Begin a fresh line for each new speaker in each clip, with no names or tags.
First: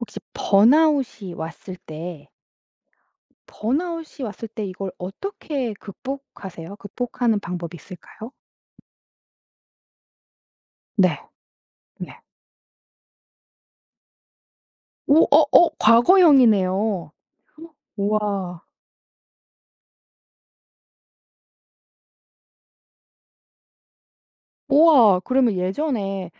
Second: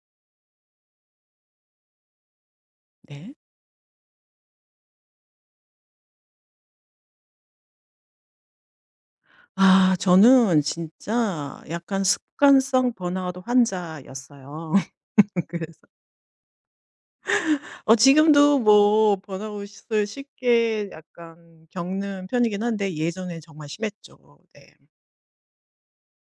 혹시 번아웃이 왔을 때
네.
번아웃이 왔을 때 이걸 어떻게 극복하세요? 극복하는 방법이 있을까요?
저는
네.
진짜 약간
네.
습관성 번아웃 환자였어요.
오
그래서
과거형이네요.
지금도
우와.
뭐 번아웃을 쉽게 약간 겪는 편이긴 한데 예전엔 정말 심했죠. 네.
우와. 그러면 예전에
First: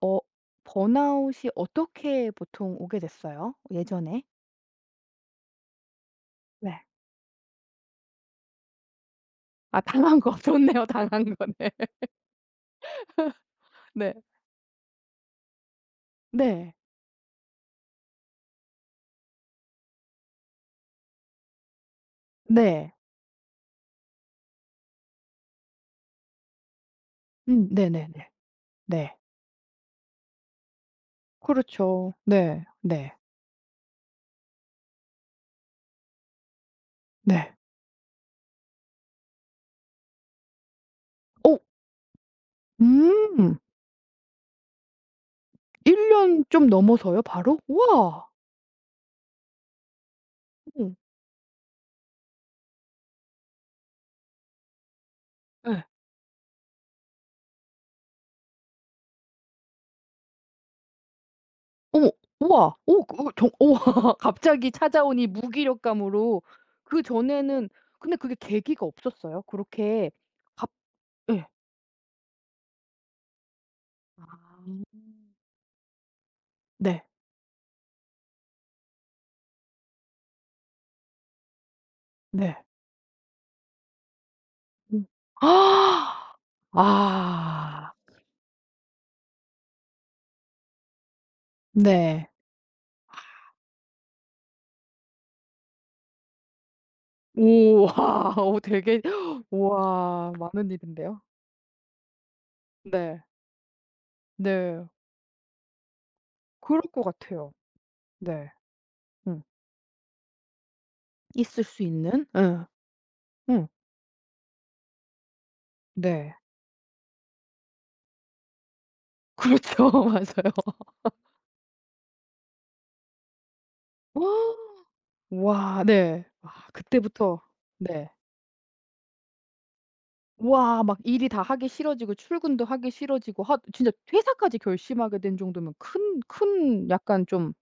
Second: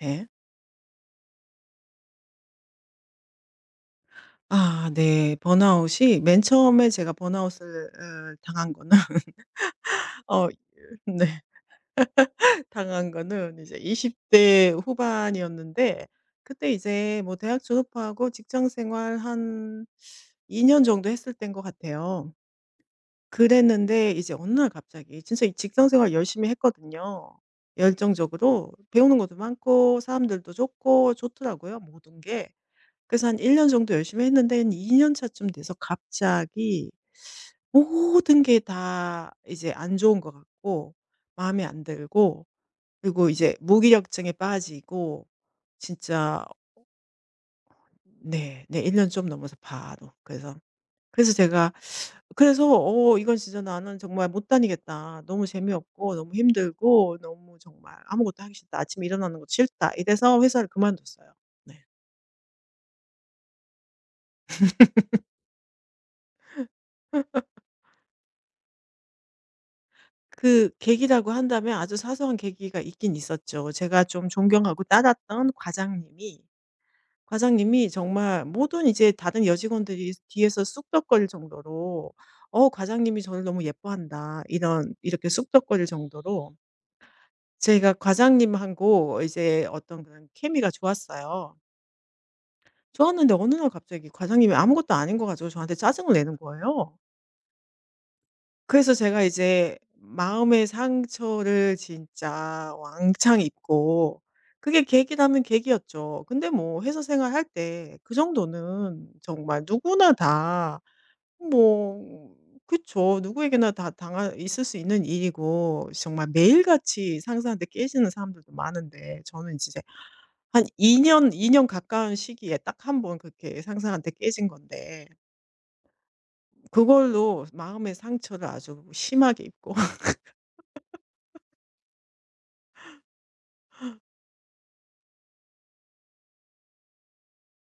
어
네.
번아웃이 어떻게 보통 오게 됐어요? 예전에?
아 네. 번아웃이 맨
네.
처음에 제가 번아웃을 당한 거는
아 당한 거.
어
좋네요. 당한
네.
거네.
당한 거는 이제
네.
20대 후반이었는데 그때
네.
이제 뭐 대학 졸업하고 직장 생활 한 2년 정도 했을 때인 것 같아요.
네.
그랬는데 이제 어느 날 갑자기 진짜 이 직장 생활 열심히 했거든요.
네네네.
열정적으로
네.
배우는 것도 많고 사람들도 좋고 좋더라고요,
그렇죠.
모든 게.
네. 네.
그래서 한 1년 정도 열심히 했는데 한 2 년 차쯤 돼서 갑자기
네.
모든 게 다 이제 안 좋은 것 같고
오
마음에 안 들고 그리고 이제
음.
무기력증에 빠지고
1년
진짜.
좀 넘어서요 바로? 우와.
네. 네 1 년 좀 넘어서 바로. 그래서
어.
그래서 제가 그래서 어 이건 진짜 '나는 정말 못 다니겠다. 너무
예.
재미없고 너무 힘들고 너무 정말 아무것도 하기 싫다. 아침에 일어나는 것도 싫다.' 이래서 회사를 그만뒀어요. 네.
어머. 우와. 정 우와 갑자기 찾아온 이 무기력감으로 그전에는. 근데 그게 계기가 없었어요? 그렇게 갑
그 계기라고
예.
한다면 아주 사소한 계기가 있긴 있었죠. 제가
아.
좀 존경하고 따랐던 과장님이
네.
과장님이 정말 모든 이제 다른 여직원들이 뒤에서 쑥덕거릴 정도로
네.
과장님이 저를 너무 예뻐한다." 이런
음.
이렇게 쑥덕거릴 정도로
아.
제가 과장님하고 이제 어떤 그런 케미가 좋았어요.
네.
좋았는데 어느 날 갑자기 과장님이 아무것도 아닌 거 가지고 저한테 짜증을 내는 거예요.
우와. 어
그래서
되게.
제가 이제
우와
마음의
많은 일인데요.
상처를 진짜
네.
왕창 입고 그게
네.
계기라면 계기였죠. 근데
그럴
뭐
것
회사 생활할
같아요.
때 그
네.
정도는
음.
정말 누구나 다.
있을 수 있는
뭐
예.
그쵸.
음.
누구에게나 다 당할 있을 수 있는 일이고 정말
네.
매일같이 상사한테 깨지는 사람들도 많은데 저는 진짜
그렇죠. 맞아요.
한 2년, 이 년 가까운 시기에 딱 한번 그렇게 상사한테 깨진 건데
와 네. 와 그때부터.
그걸로 마음의
네.
상처를 아주 심하게 입고.
와 막 일이 다 하기 싫어지고 출근도 하기 싫어지고 하 진짜 퇴사까지 결심하게 된 정도면 큰 약간 좀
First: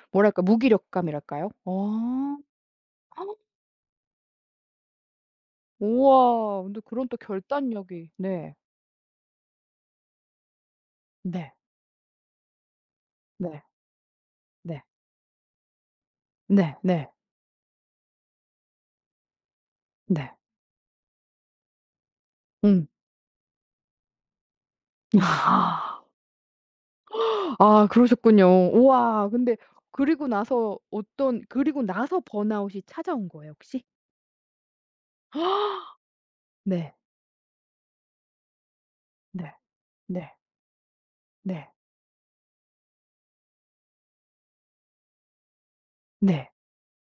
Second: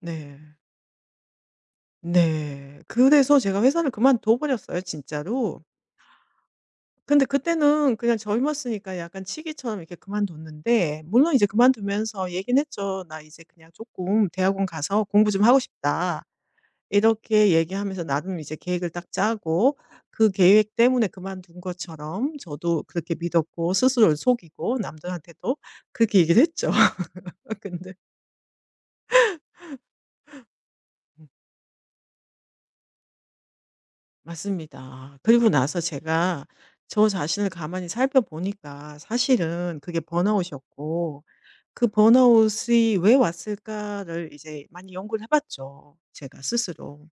네.
뭐랄까 무기력감이랄까요? 어.
네. 그래서 제가 회사를 그만둬 버렸어요 진짜로.
우와. 근데 그런 또
근데 그때는
결단력이.
그냥
네.
젊었으니까 약간 치기처럼 이렇게 그만뒀는데 물론 이제
네.
그만두면서 얘기는 했죠. "나 이제
네.
그냥 쪼끔 대학원
네.
가서 공부 좀 하고 싶다."
네. 네.
이렇게 얘기하면서 나름 이제 계획을 딱 짜고 그
네.
계획 때문에 그만둔 것처럼 저도
음.
그렇게 믿었고 스스로를 속이고 남들한테도
아
그렇게 얘기를 했죠.
아,
근데
그러셨군요. 우와 근데 그리고 나서 어떤 그리고 나서 번아웃이 찾아온 거예요 혹시?
맞습니다. 그리고 나서 제가
네.
저 자신을 가만히 살펴보니까
네.
사실은 그게
네.
번아웃이었고
네.
그 번아웃이 왜 왔을까를 이제 많이 연구를 해봤죠. 제가
네.
스스로.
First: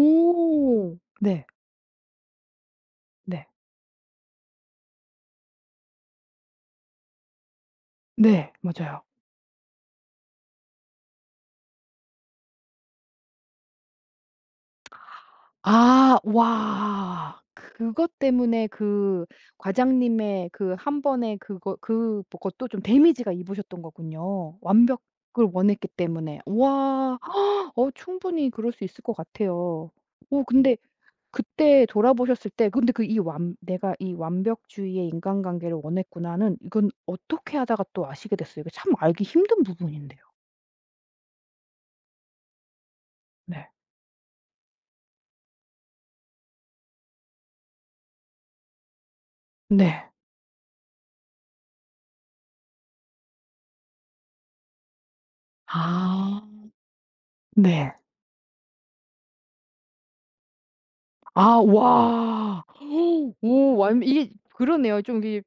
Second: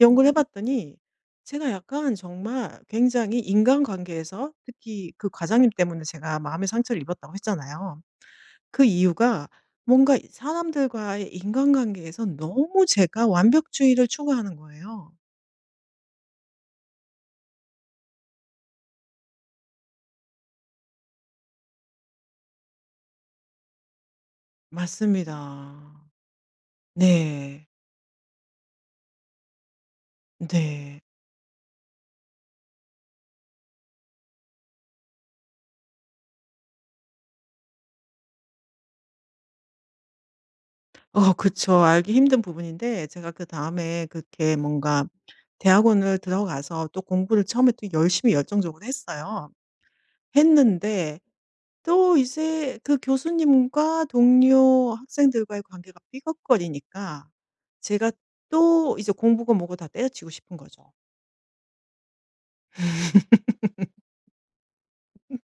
연구를 해봤더니
네.
제가 약간 정말 굉장히
네.
인간관계에서 특히 그 과장님 때문에 제가 마음의 상처를 입었다고 했잖아요.
네.
그
맞아요.
이유가 뭔가 사람들과의 인간관계에서 너무 제가 완벽주의를 추구하는 거예요.
아 와. 그것 때문에 그 과장님의 그 한 번의 그거 그것도 좀 데미지가 입으셨던 거군요. 완벽을 원했기
맞습니다.
때문에. 와.
네.
어 충분히 그럴 수 있을 것 같아요. 어 근데
네.
그때 돌아보셨을 때 근데 그 이 완 '내가 이 완벽주의의 인간관계를 원했구나.'는 이건 어떻게 하다가 또 아시게 됐어요? 이거 참 알기 힘든 부분인데요.
그쵸. 알기 힘든 부분인데 제가
네.
그다음에 그렇게 뭔가 대학원을 들어가서 또 공부를 처음에 또 열심히 열정적으로 했어요.
네.
했는데 또 이제 그 교수님과 동료 학생들과의 관계가
아.
삐걱거리니까
네.
제가 또 이제 공부고 뭐고 다 때려치우고 싶은 거죠.
아 와. 오 완 이게 그러네요. 좀 이게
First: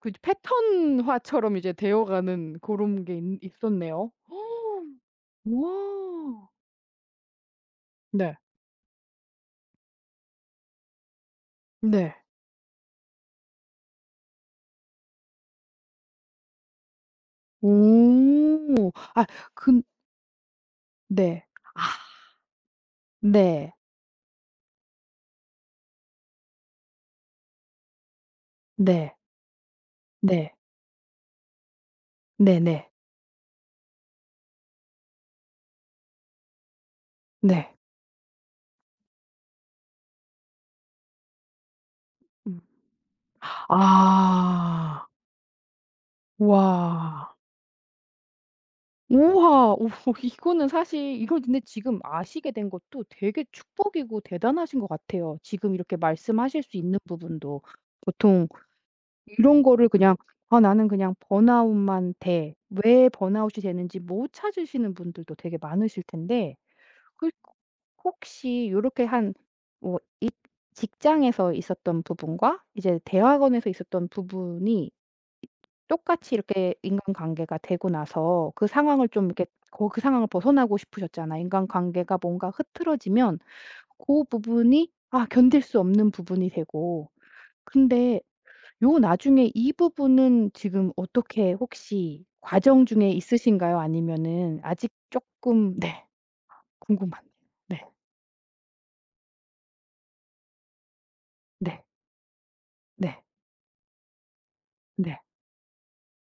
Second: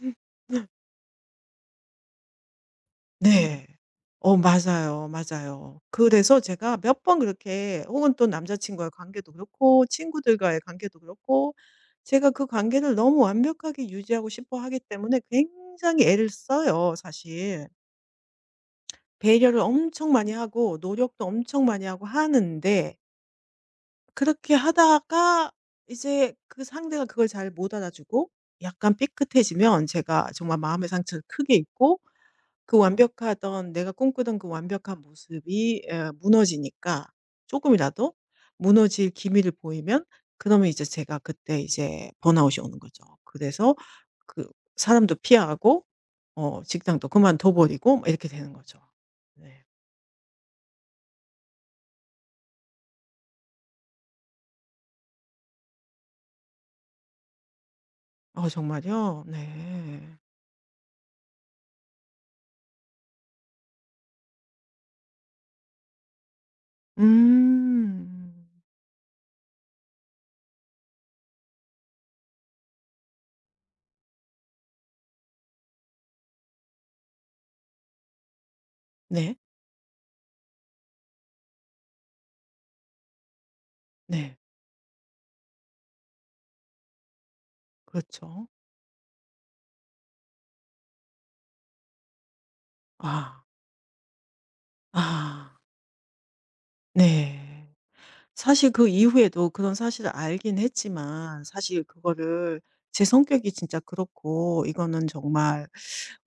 그 패턴화처럼 이제 되어가는 고런 게 있
네.
있었네요.
맞아요,
와.
맞아요. 그래서 제가 몇 번 그렇게 혹은 또
네.
남자 친구와의 관계도 그렇고 친구들과의 관계도 그렇고
네.
제가 그 관계를 너무 완벽하게 유지하고 싶어 하기 때문에 굉장히 애를 써요, 사실.
오. 아
배려를
근
엄청 많이 하고 노력도
네.
엄청 많이 하고
아.
하는데
네.
그렇게 하다가 이제 그 상대가 그걸 잘 못 알아주고 약간
네.
삐끗해지면 제가
네.
정말 마음의 상처를 크게 입고 그
네네.
완벽하던 내가 꿈꾸던 그 완벽한 모습이 무너지니까 조금
네.
이라도 무너질 기미를 보이면 그러면 이제 제가 그때 이제
음.
번아웃이 오는 거죠. 그래서 그
아.
사람도 피하고 직장도
와.
그만둬 버리고 이렇게 되는 거죠. 네.
우와. 오 이거는 사실 이걸 근데 지금 아시게 된 것도 되게 축복이고 대단하신 것 같아요. 지금 이렇게 말씀하실 수 있는 부분도. 보통
어 정말요?
이런 거를
네.
그냥 '아 나는 그냥 번아웃만 돼.' 왜 번아웃이 되는지 못 찾으시는 분들도 되게 많으실 텐데 그
음.
혹시 요렇게 한 뭐 직장에서 있었던 부분과 이제 대학원에서 있었던 부분이 똑같이 이렇게 인간관계가 되고 나서 그 상황을 좀
네.
이렇게 그 상황을 벗어나고 싶으셨잖아요. 인간관계가 뭔가 흐트러지면 그
네.
부분이 아 견딜 수 없는 부분이 되고. 근데
그렇죠.
요 나중에 이 부분은 지금 어떻게 혹시 과정 중에
아.
있으신가요? 아니면은 아직
아.
조금 네. 궁금합니다.
네.
네.
사실 그 이후에도 그런 사실을 알긴 했지만 사실
네.
그거를 제
네.
성격이 진짜 그렇고 이거는
네.
정말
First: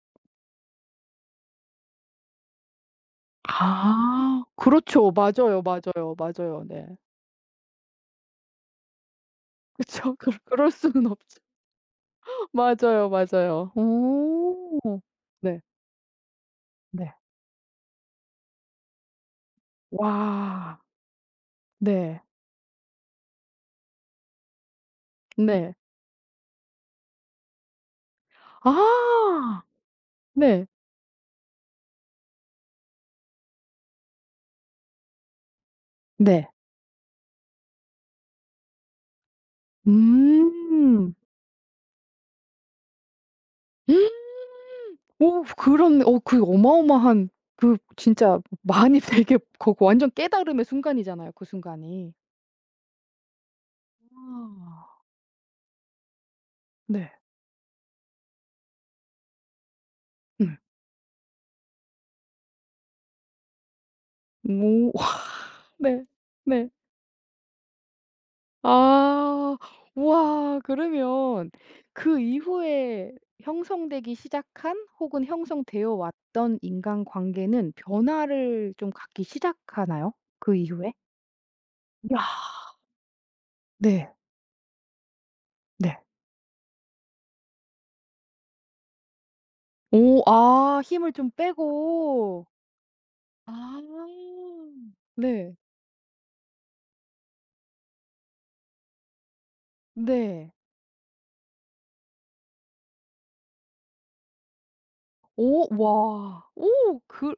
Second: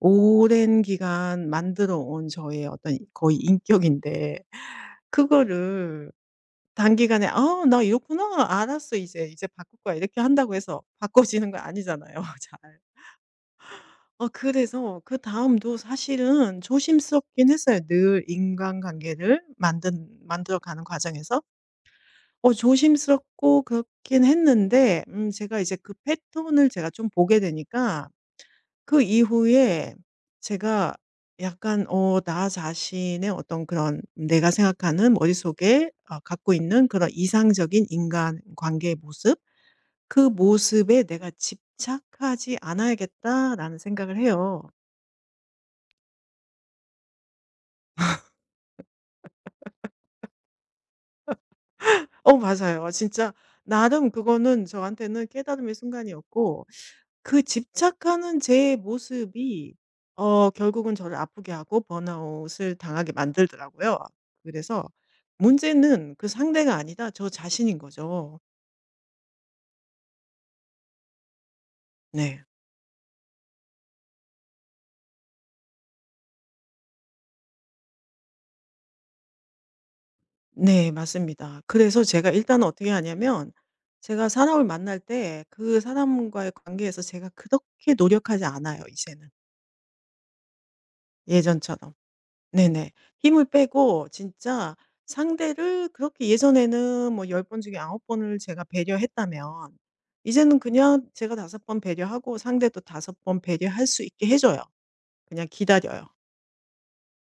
오랜 기간 만들어 온 저의 어떤 거의 인격인데
아. 그렇죠. 맞아요,
그거를
맞아요, 맞아요. 네.
단기간에 '아 나 이렇구나. 알았어. 이제. 이제 바꿀
그
거야.'
죠
이렇게
그
한다고
그럴
해서
수는 없죠.
바꿔지는 거 아니잖아요 잘.
맞아요, 맞아요. 오.
그래서
네.
그다음도 사실은
네.
조심스럽긴 했어요. 늘 인간관계를 만든 만들어
와.
가는 과정에서.
네.
어 조심스럽고 그렇긴 했는데 제가
네.
이제 그 패턴을 제가 좀 보게 되니까 그
아.
이후에
네.
제가 약간 나 자신의 어떤 그런 내가 생각하는 머릿속에
네.
갖고 있는 그런 이상적인 인간관계의 모습 '그 모습에
음.
내가 집착하지 않아야겠다.'라는 생각을 해요.
오 그런 어 그 어마어마한 그 진짜 많이 되게 거 완전 깨달음의 순간이잖아요, 그 순간이.
맞아요. 진짜 나름 그거는
아.
저한테는 깨달음의 순간이었고
네.
그 집착하는 제 모습이
음.
결국은 저를 아프게 하고 번아웃을 당하게 만들더라고요. 그래서
오. 네.
문제는 그
네.
상대가 아니다 저 자신인 거죠.
아. 우와. 그러면 그
네.
이후에 형성되기 시작한 혹은 형성되어 왔던 인간관계는 변화를 좀 갖기 시작하나요? 그
네
이후에?
맞습니다. 그래서
야.
제가 일단은 어떻게 하냐면
네.
제가 사람을 만날 때 그
네.
사람과의 관계에서 제가 그렇게 노력하지 않아요 이제는
오. 아 힘을 좀
예전처럼.
빼고.
네네. 힘을
아.
빼고 진짜
네.
상대를 그렇게 예전에는 뭐 10번 중에 9 번을 제가 배려했다면
네.
이제는 그냥 제가 5번 배려하고 상대도 5번 배려할 수 있게 해 줘요. 그냥
오.
기다려요.
와. 오 그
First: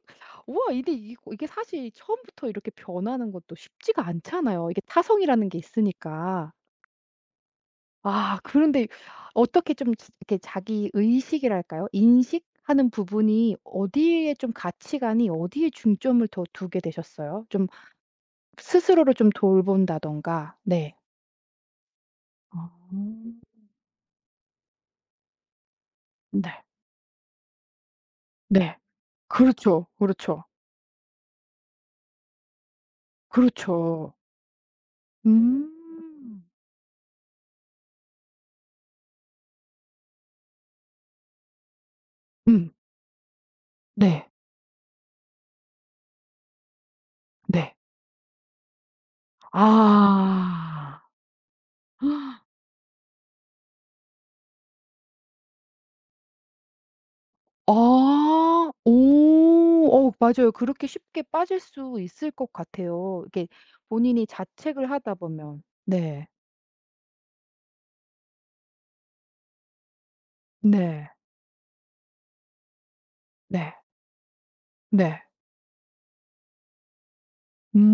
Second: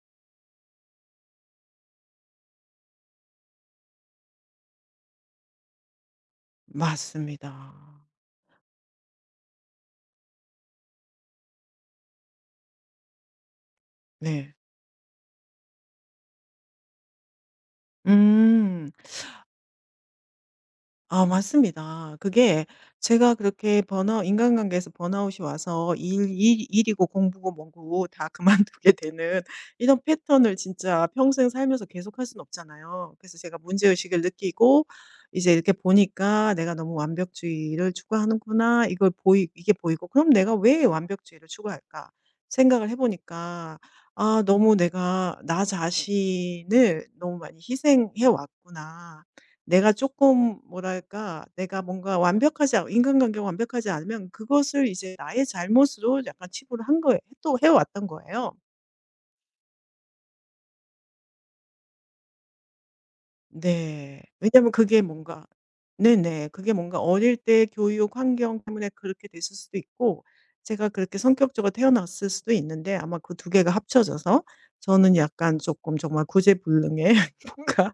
우와 이게 이거 이게 사실 처음부터 이렇게 변하는 것도 쉽지가 않잖아요. 이게 타성이라는 게 있으니까.
맞습니다.
아 그런데 어떻게 좀 지 이렇게 자기 의식이랄까요? 인식하는 부분이 어디에 좀
네.
가치관이 어디에 중점을 더 두게 되셨어요? 좀
음.
스스로를 좀 돌본다든가. 네.
아 맞습니다. 그게
아.
제가 그렇게 번아 인간관계에서 번아웃이 와서 일,
네.
일, 일이고 공부고 뭐고 다
네.
그만두게 되는
그렇죠.
이런
그렇죠.
패턴을 진짜 평생 살면서 계속할 수는 없잖아요. 그래서 제가
그렇죠.
문제의식을 느끼고 이제
음.
이렇게 보니까 내가 너무 완벽주의를 추구하는구나. 이걸 보이 이게 보이고 그럼 내가 왜 완벽주의를 추구할까?
음.
생각을 해보니까
네.
아, 너무 내가 나 자신을 너무 많이
네.
희생해 왔구나. 내가 조금
아.
뭐랄까 내가 뭔가 완벽하지 않 인간관계가 완벽하지 않으면 그것을 이제 나의 잘못으로 약간 치부를 한 거예요. 또 해 왔던 거예요.
아. 오. 어 맞아요. 그렇게 쉽게 빠질 수 있을 것 같아요. 이게
네.
본인이
왜냐면
자책을
그게
하다
뭔가
보면. 네.
네네. 그게 뭔가 어릴 때 교육 환경 때문에 그렇게 됐을 수도 있고 제가
네.
그렇게 성격적으로 태어났을 수도 있는데 아마 그 두 개가
네.
합쳐져서 저는
네.
약간 조금 정말 구제불능의 뭔가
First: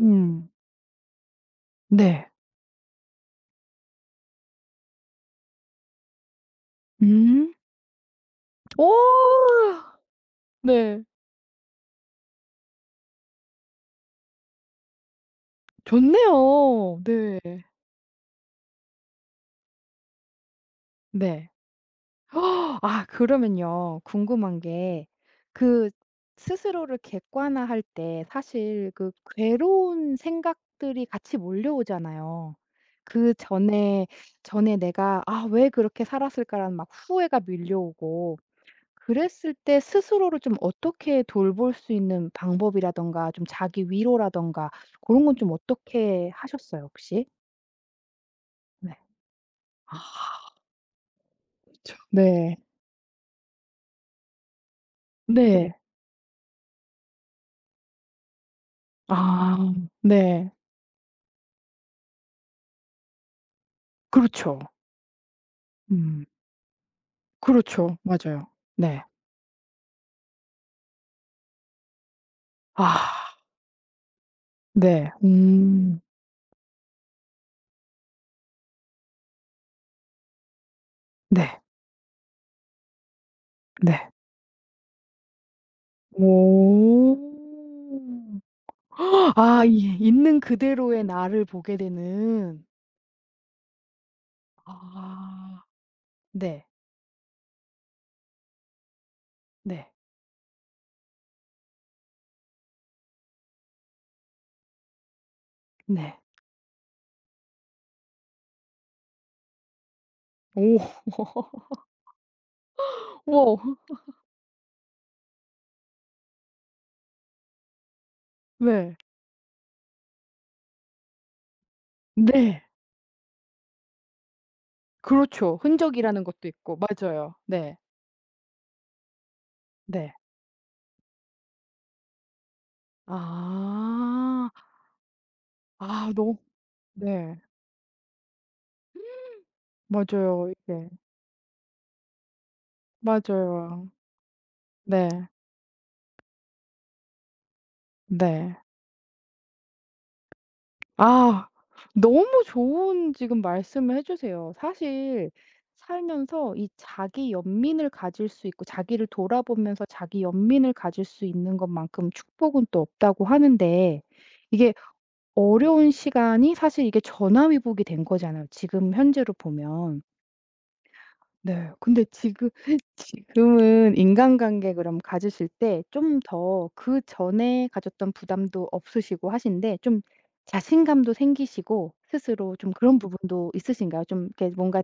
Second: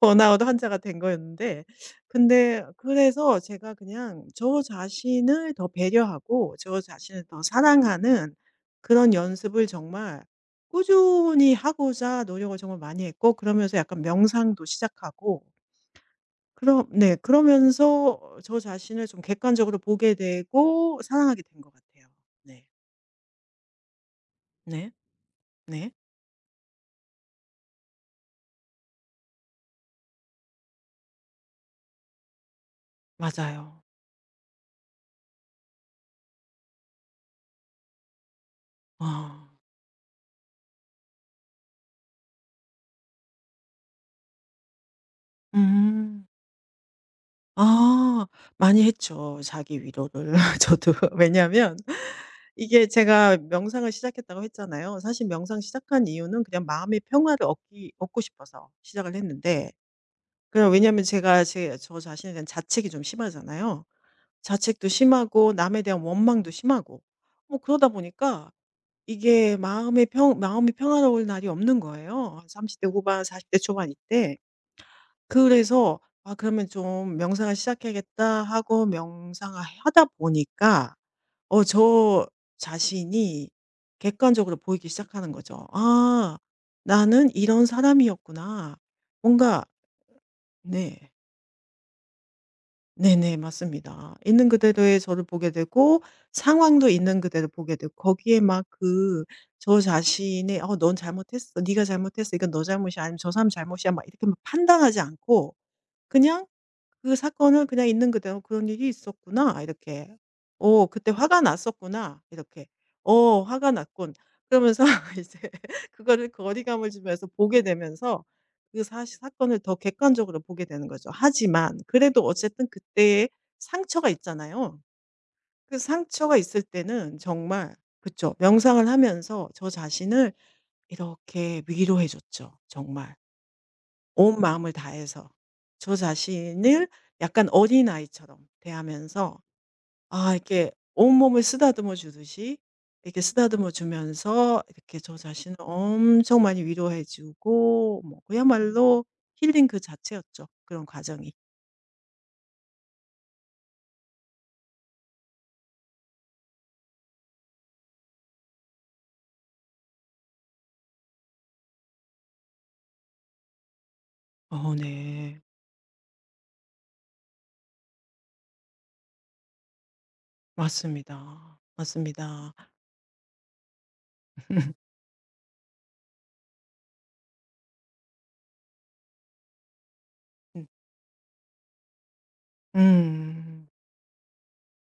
번아웃 환자가 된 거였는데
네.
근데 그래서 제가 그냥 저 자신을 더 배려하고 저 자신을 더
음.
사랑하는
오.
그런 연습을 정말
네.
꾸준히 하고자 노력을 정말 많이 했고 그러면서 약간 명상도 시작하고 그럼
좋네요.
네
네.
그러면서 저 자신을 좀 객관적으로 보게 되고 사랑하게
네.
된 것 같아요. 네.
아 그러면요. 궁금한
네.
게 그
네.
스스로를 객관화할 때 사실 그 괴로운 생각들이 같이 몰려오잖아요. 그
맞아요.
전에 '내가 아 왜 그렇게 살았을까.'라는 막 후회가 밀려오고
아.
그랬을 때 스스로를 좀 어떻게 돌볼 수 있는 방법이라든가 좀 자기 위로라든가 그런 건 좀
음.
어떻게 하셨어요 혹시?
아 많이
네.
했죠. 자기 위로를
아
저도. 왜냐하면
참. 네.
이게 제가 명상을 시작했다고 했잖아요. 사실 명상
네.
시작한 이유는 그냥 마음의 평화를 얻기 얻고 싶어서 시작을 했는데
아 네.
그냥 왜냐하면 제가 제 저 자신에 대한 자책이 좀 심하잖아요.
그렇죠.
자책도 심하고 남에 대한
음.
원망도 심하고 뭐 그러다
그렇죠. 맞아요.
보니까
네.
이게 마음의 평 마음이 평화로울 날이 없는 거예요. 30대 후반
아
40대 초반 이때.
네.
그래서
음.
'아 그러면 좀 명상을 시작해야겠다.' 하고 명상을 하다 보니까
네.
저 자신이
네.
객관적으로 보이기 시작하는 거죠. '아
오.
나는 이런 사람이었구나.' 뭔가.
아 이 있는 그대로의
네.
나를 보게 되는.
네네. 맞습니다. 있는 그대로의 저를 보게
아.
되고
네.
상황도 있는 그대로 보게 되고 거기에 막 그 저
네.
자신의 '어 넌 잘못했어. 네가 잘못했어. 이건 너 잘못이야.' 아니면 '저 사람 잘못이야.' 막 이렇게 막 판단하지 않고
네.
그냥 그 사건을 그냥 있는 그대로 '그런 일이 있었구나.' 이렇게
오.
'어 그때 화가 났었구나.' 이렇게 '어
오.
화가 났군.' 그러면서 이제 그거를 거리감을 주면서 보게 되면서 그
네.
사실 사건을 더 객관적으로 보게 되는 거죠. 하지만 그래도
네.
어쨌든 그때의 상처가 있잖아요.
그렇죠.
그
흔적이라는
상처가
것도
있을
있고.
때는
맞아요.
정말
네.
그쵸 명상을 하면서 저
네.
자신을 이렇게 위로해 줬죠 정말. 온
아.
마음을 다해서 저
아 너
자신을
네.
약간 어린아이처럼 대하면서 아
맞아요.
이렇게
이게
온몸을 쓰다듬어 주듯이 이렇게 쓰다듬어
맞아요.
주면서 이렇게
네.
저 자신을 엄청 많이 위로해 주고 뭐
네.
그야말로 힐링 그 자체였죠, 그런 과정이.
아. 너무 좋은 지금 말씀을 해 주세요. 사실 살면서 이 자기 연민을 가질 수 있고 자기를 돌아보면서 자기 연민을 가질 수 있는 것만큼 축복은 또 없다고 하는데 이게
어 네.
어려운 시간이 사실 이게 전화위복이 된 거잖아요 지금 현재로 보면.
맞습니다.
네. 근데 지금
맞습니다.
지금은 인간관계 그럼 가지실 때 좀 더 그전에 가졌던 부담도 없으시고 하신데 좀
음.
자신감도 생기시고 스스로 좀 그런 부분도
음.
있으신가요? 좀 이렇게 뭔가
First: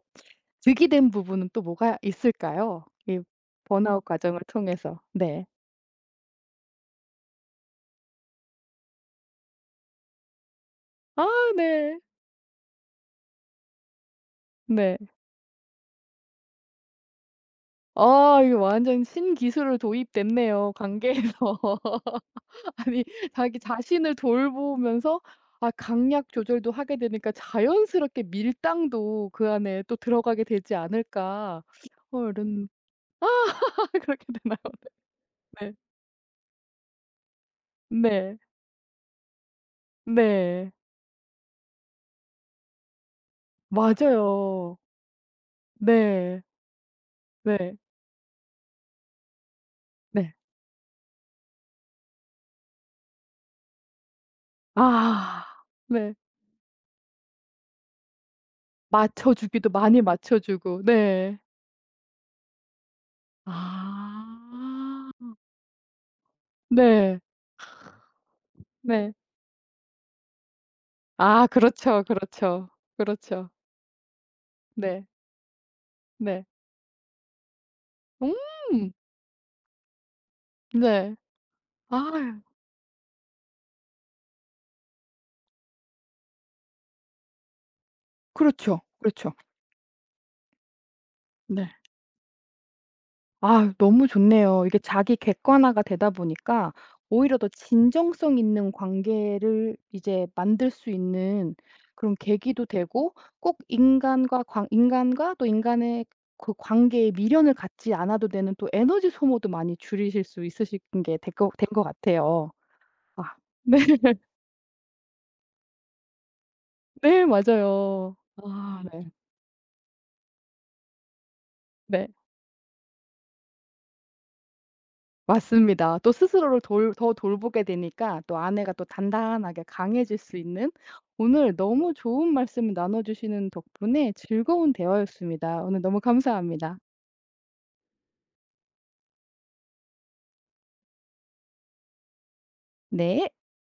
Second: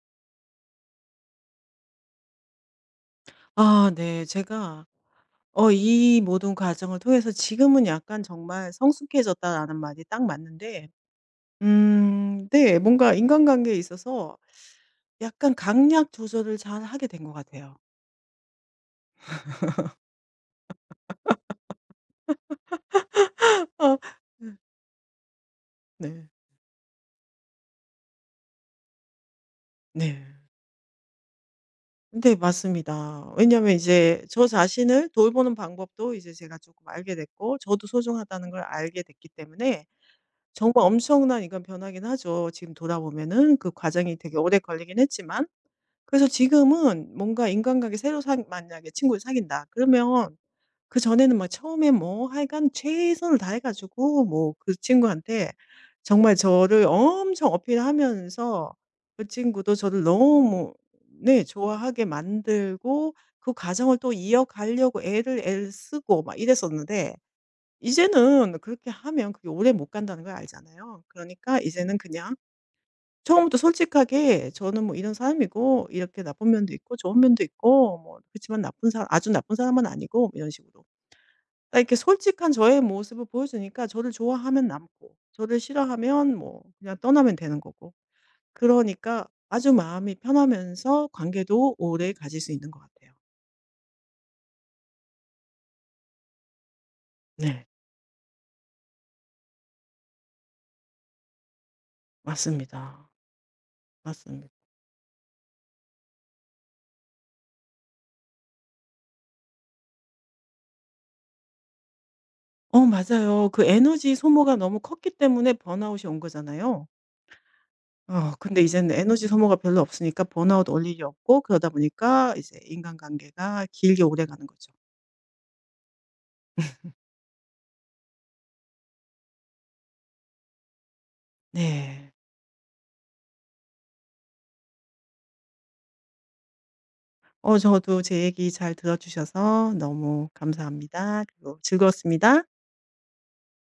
득이 된 부분은 또 뭐가 있을까요? 이
아
번아웃
네.
과정을
제가
통해서. 네.
이 모든 과정을 통해서 지금은 약간 정말 '성숙해졌다.'라는 말이 딱 맞는데
아 네.
네. 뭔가 인간관계에 있어서
네.
약간 강약 조절을 잘하게 된 것 같아요.
아 이거 완전 신기술을 도입됐네요, 관계에서. 아니 자기
어,
자신을 돌보면서 아 강약
네.
조절도 하게 되니까 '자연스럽게 밀당도 그 안에 또
네.
들어가게 되지 않을까.' 어
네
이런. 아
맞습니다. 왜냐하면
그렇게
이제 저
되나요?
자신을 돌보는
네.
방법도 이제 제가 조금 알게 됐고 저도
네.
소중하다는 걸 알게 됐기 때문에
네.
정말 엄청난 이간 변화긴 하죠. 지금 돌아보면은 그 과정이 되게 오래
맞아요.
걸리긴 했지만. 그래서
네.
지금은 뭔가
네.
인간관계 새로 사 만약에 친구를 사귄다
네.
그러면 그전에는 막 처음에 뭐 하여간 최선을 다해 가지고 뭐 그
아
친구한테
네.
정말 저를 엄청 어필하면서 그
맞춰주기도
친구도
많이
저를 너무
맞춰주고 네.
네 좋아하게 만들고 그 과정을 또 이어가려고
아.
애를 애쓰고 를막 이랬었는데
네.
이제는 그렇게
네.
하면 그게 오래 못 간다는 걸 알잖아요.
아
그러니까 이제는
그렇죠,
그냥
그렇죠. 그렇죠.
처음부터 솔직하게 저는 뭐
네.
이런 사람이고 이렇게
네.
나쁜 면도 있고 좋은 면도 있고 뭐
음.
그렇지만 나쁜 사람 아주 나쁜 사람은 아니고 뭐 이런 식으로
네.
딱 이렇게
아
솔직한 저의 모습을 보여주니까 저를 좋아하면 남고 저를 싫어하면 뭐 그냥 떠나면 되는 거고.
그렇죠,
그러니까
그렇죠.
아주 마음이 편하면서
네.
관계도 오래 가질 수 있는 것 같아요.
아 너무 좋네요. 이게 자기 객관화가 되다 보니까 오히려 더
네.
진정성 있는 관계를 이제 만들 수 있는 그런 계기도
맞습니다.
되고 꼭
맞습니다.
인간과 또 인간의 그 관계에 미련을 갖지 않아도 되는 또 에너지 소모도 많이 줄이실 수 있으신 게 될 거 된 것 같아요. 아
맞아요. 그
네.
에너지 소모가 너무 컸기 때문에 번아웃이 온 거잖아요.
네 맞아요.
근데
아
이제는
네.
에너지 소모가 별로 없으니까 번아웃 올 일이 없고 그러다
네.
보니까 이제 인간관계가 길게 오래가는 거죠.
맞습니다. 또 스스로를 돌 더 돌보게 되니까 또 아내가 또 단단하게 강해질 수 있는. 오늘 너무
네.
좋은 말씀 나눠 주시는 덕분에 즐거운 대화였습니다. 오늘 너무 감사합니다.
어 저도 제 얘기 잘 들어 주셔서 너무 감사합니다. 그리고 즐거웠습니다.
네.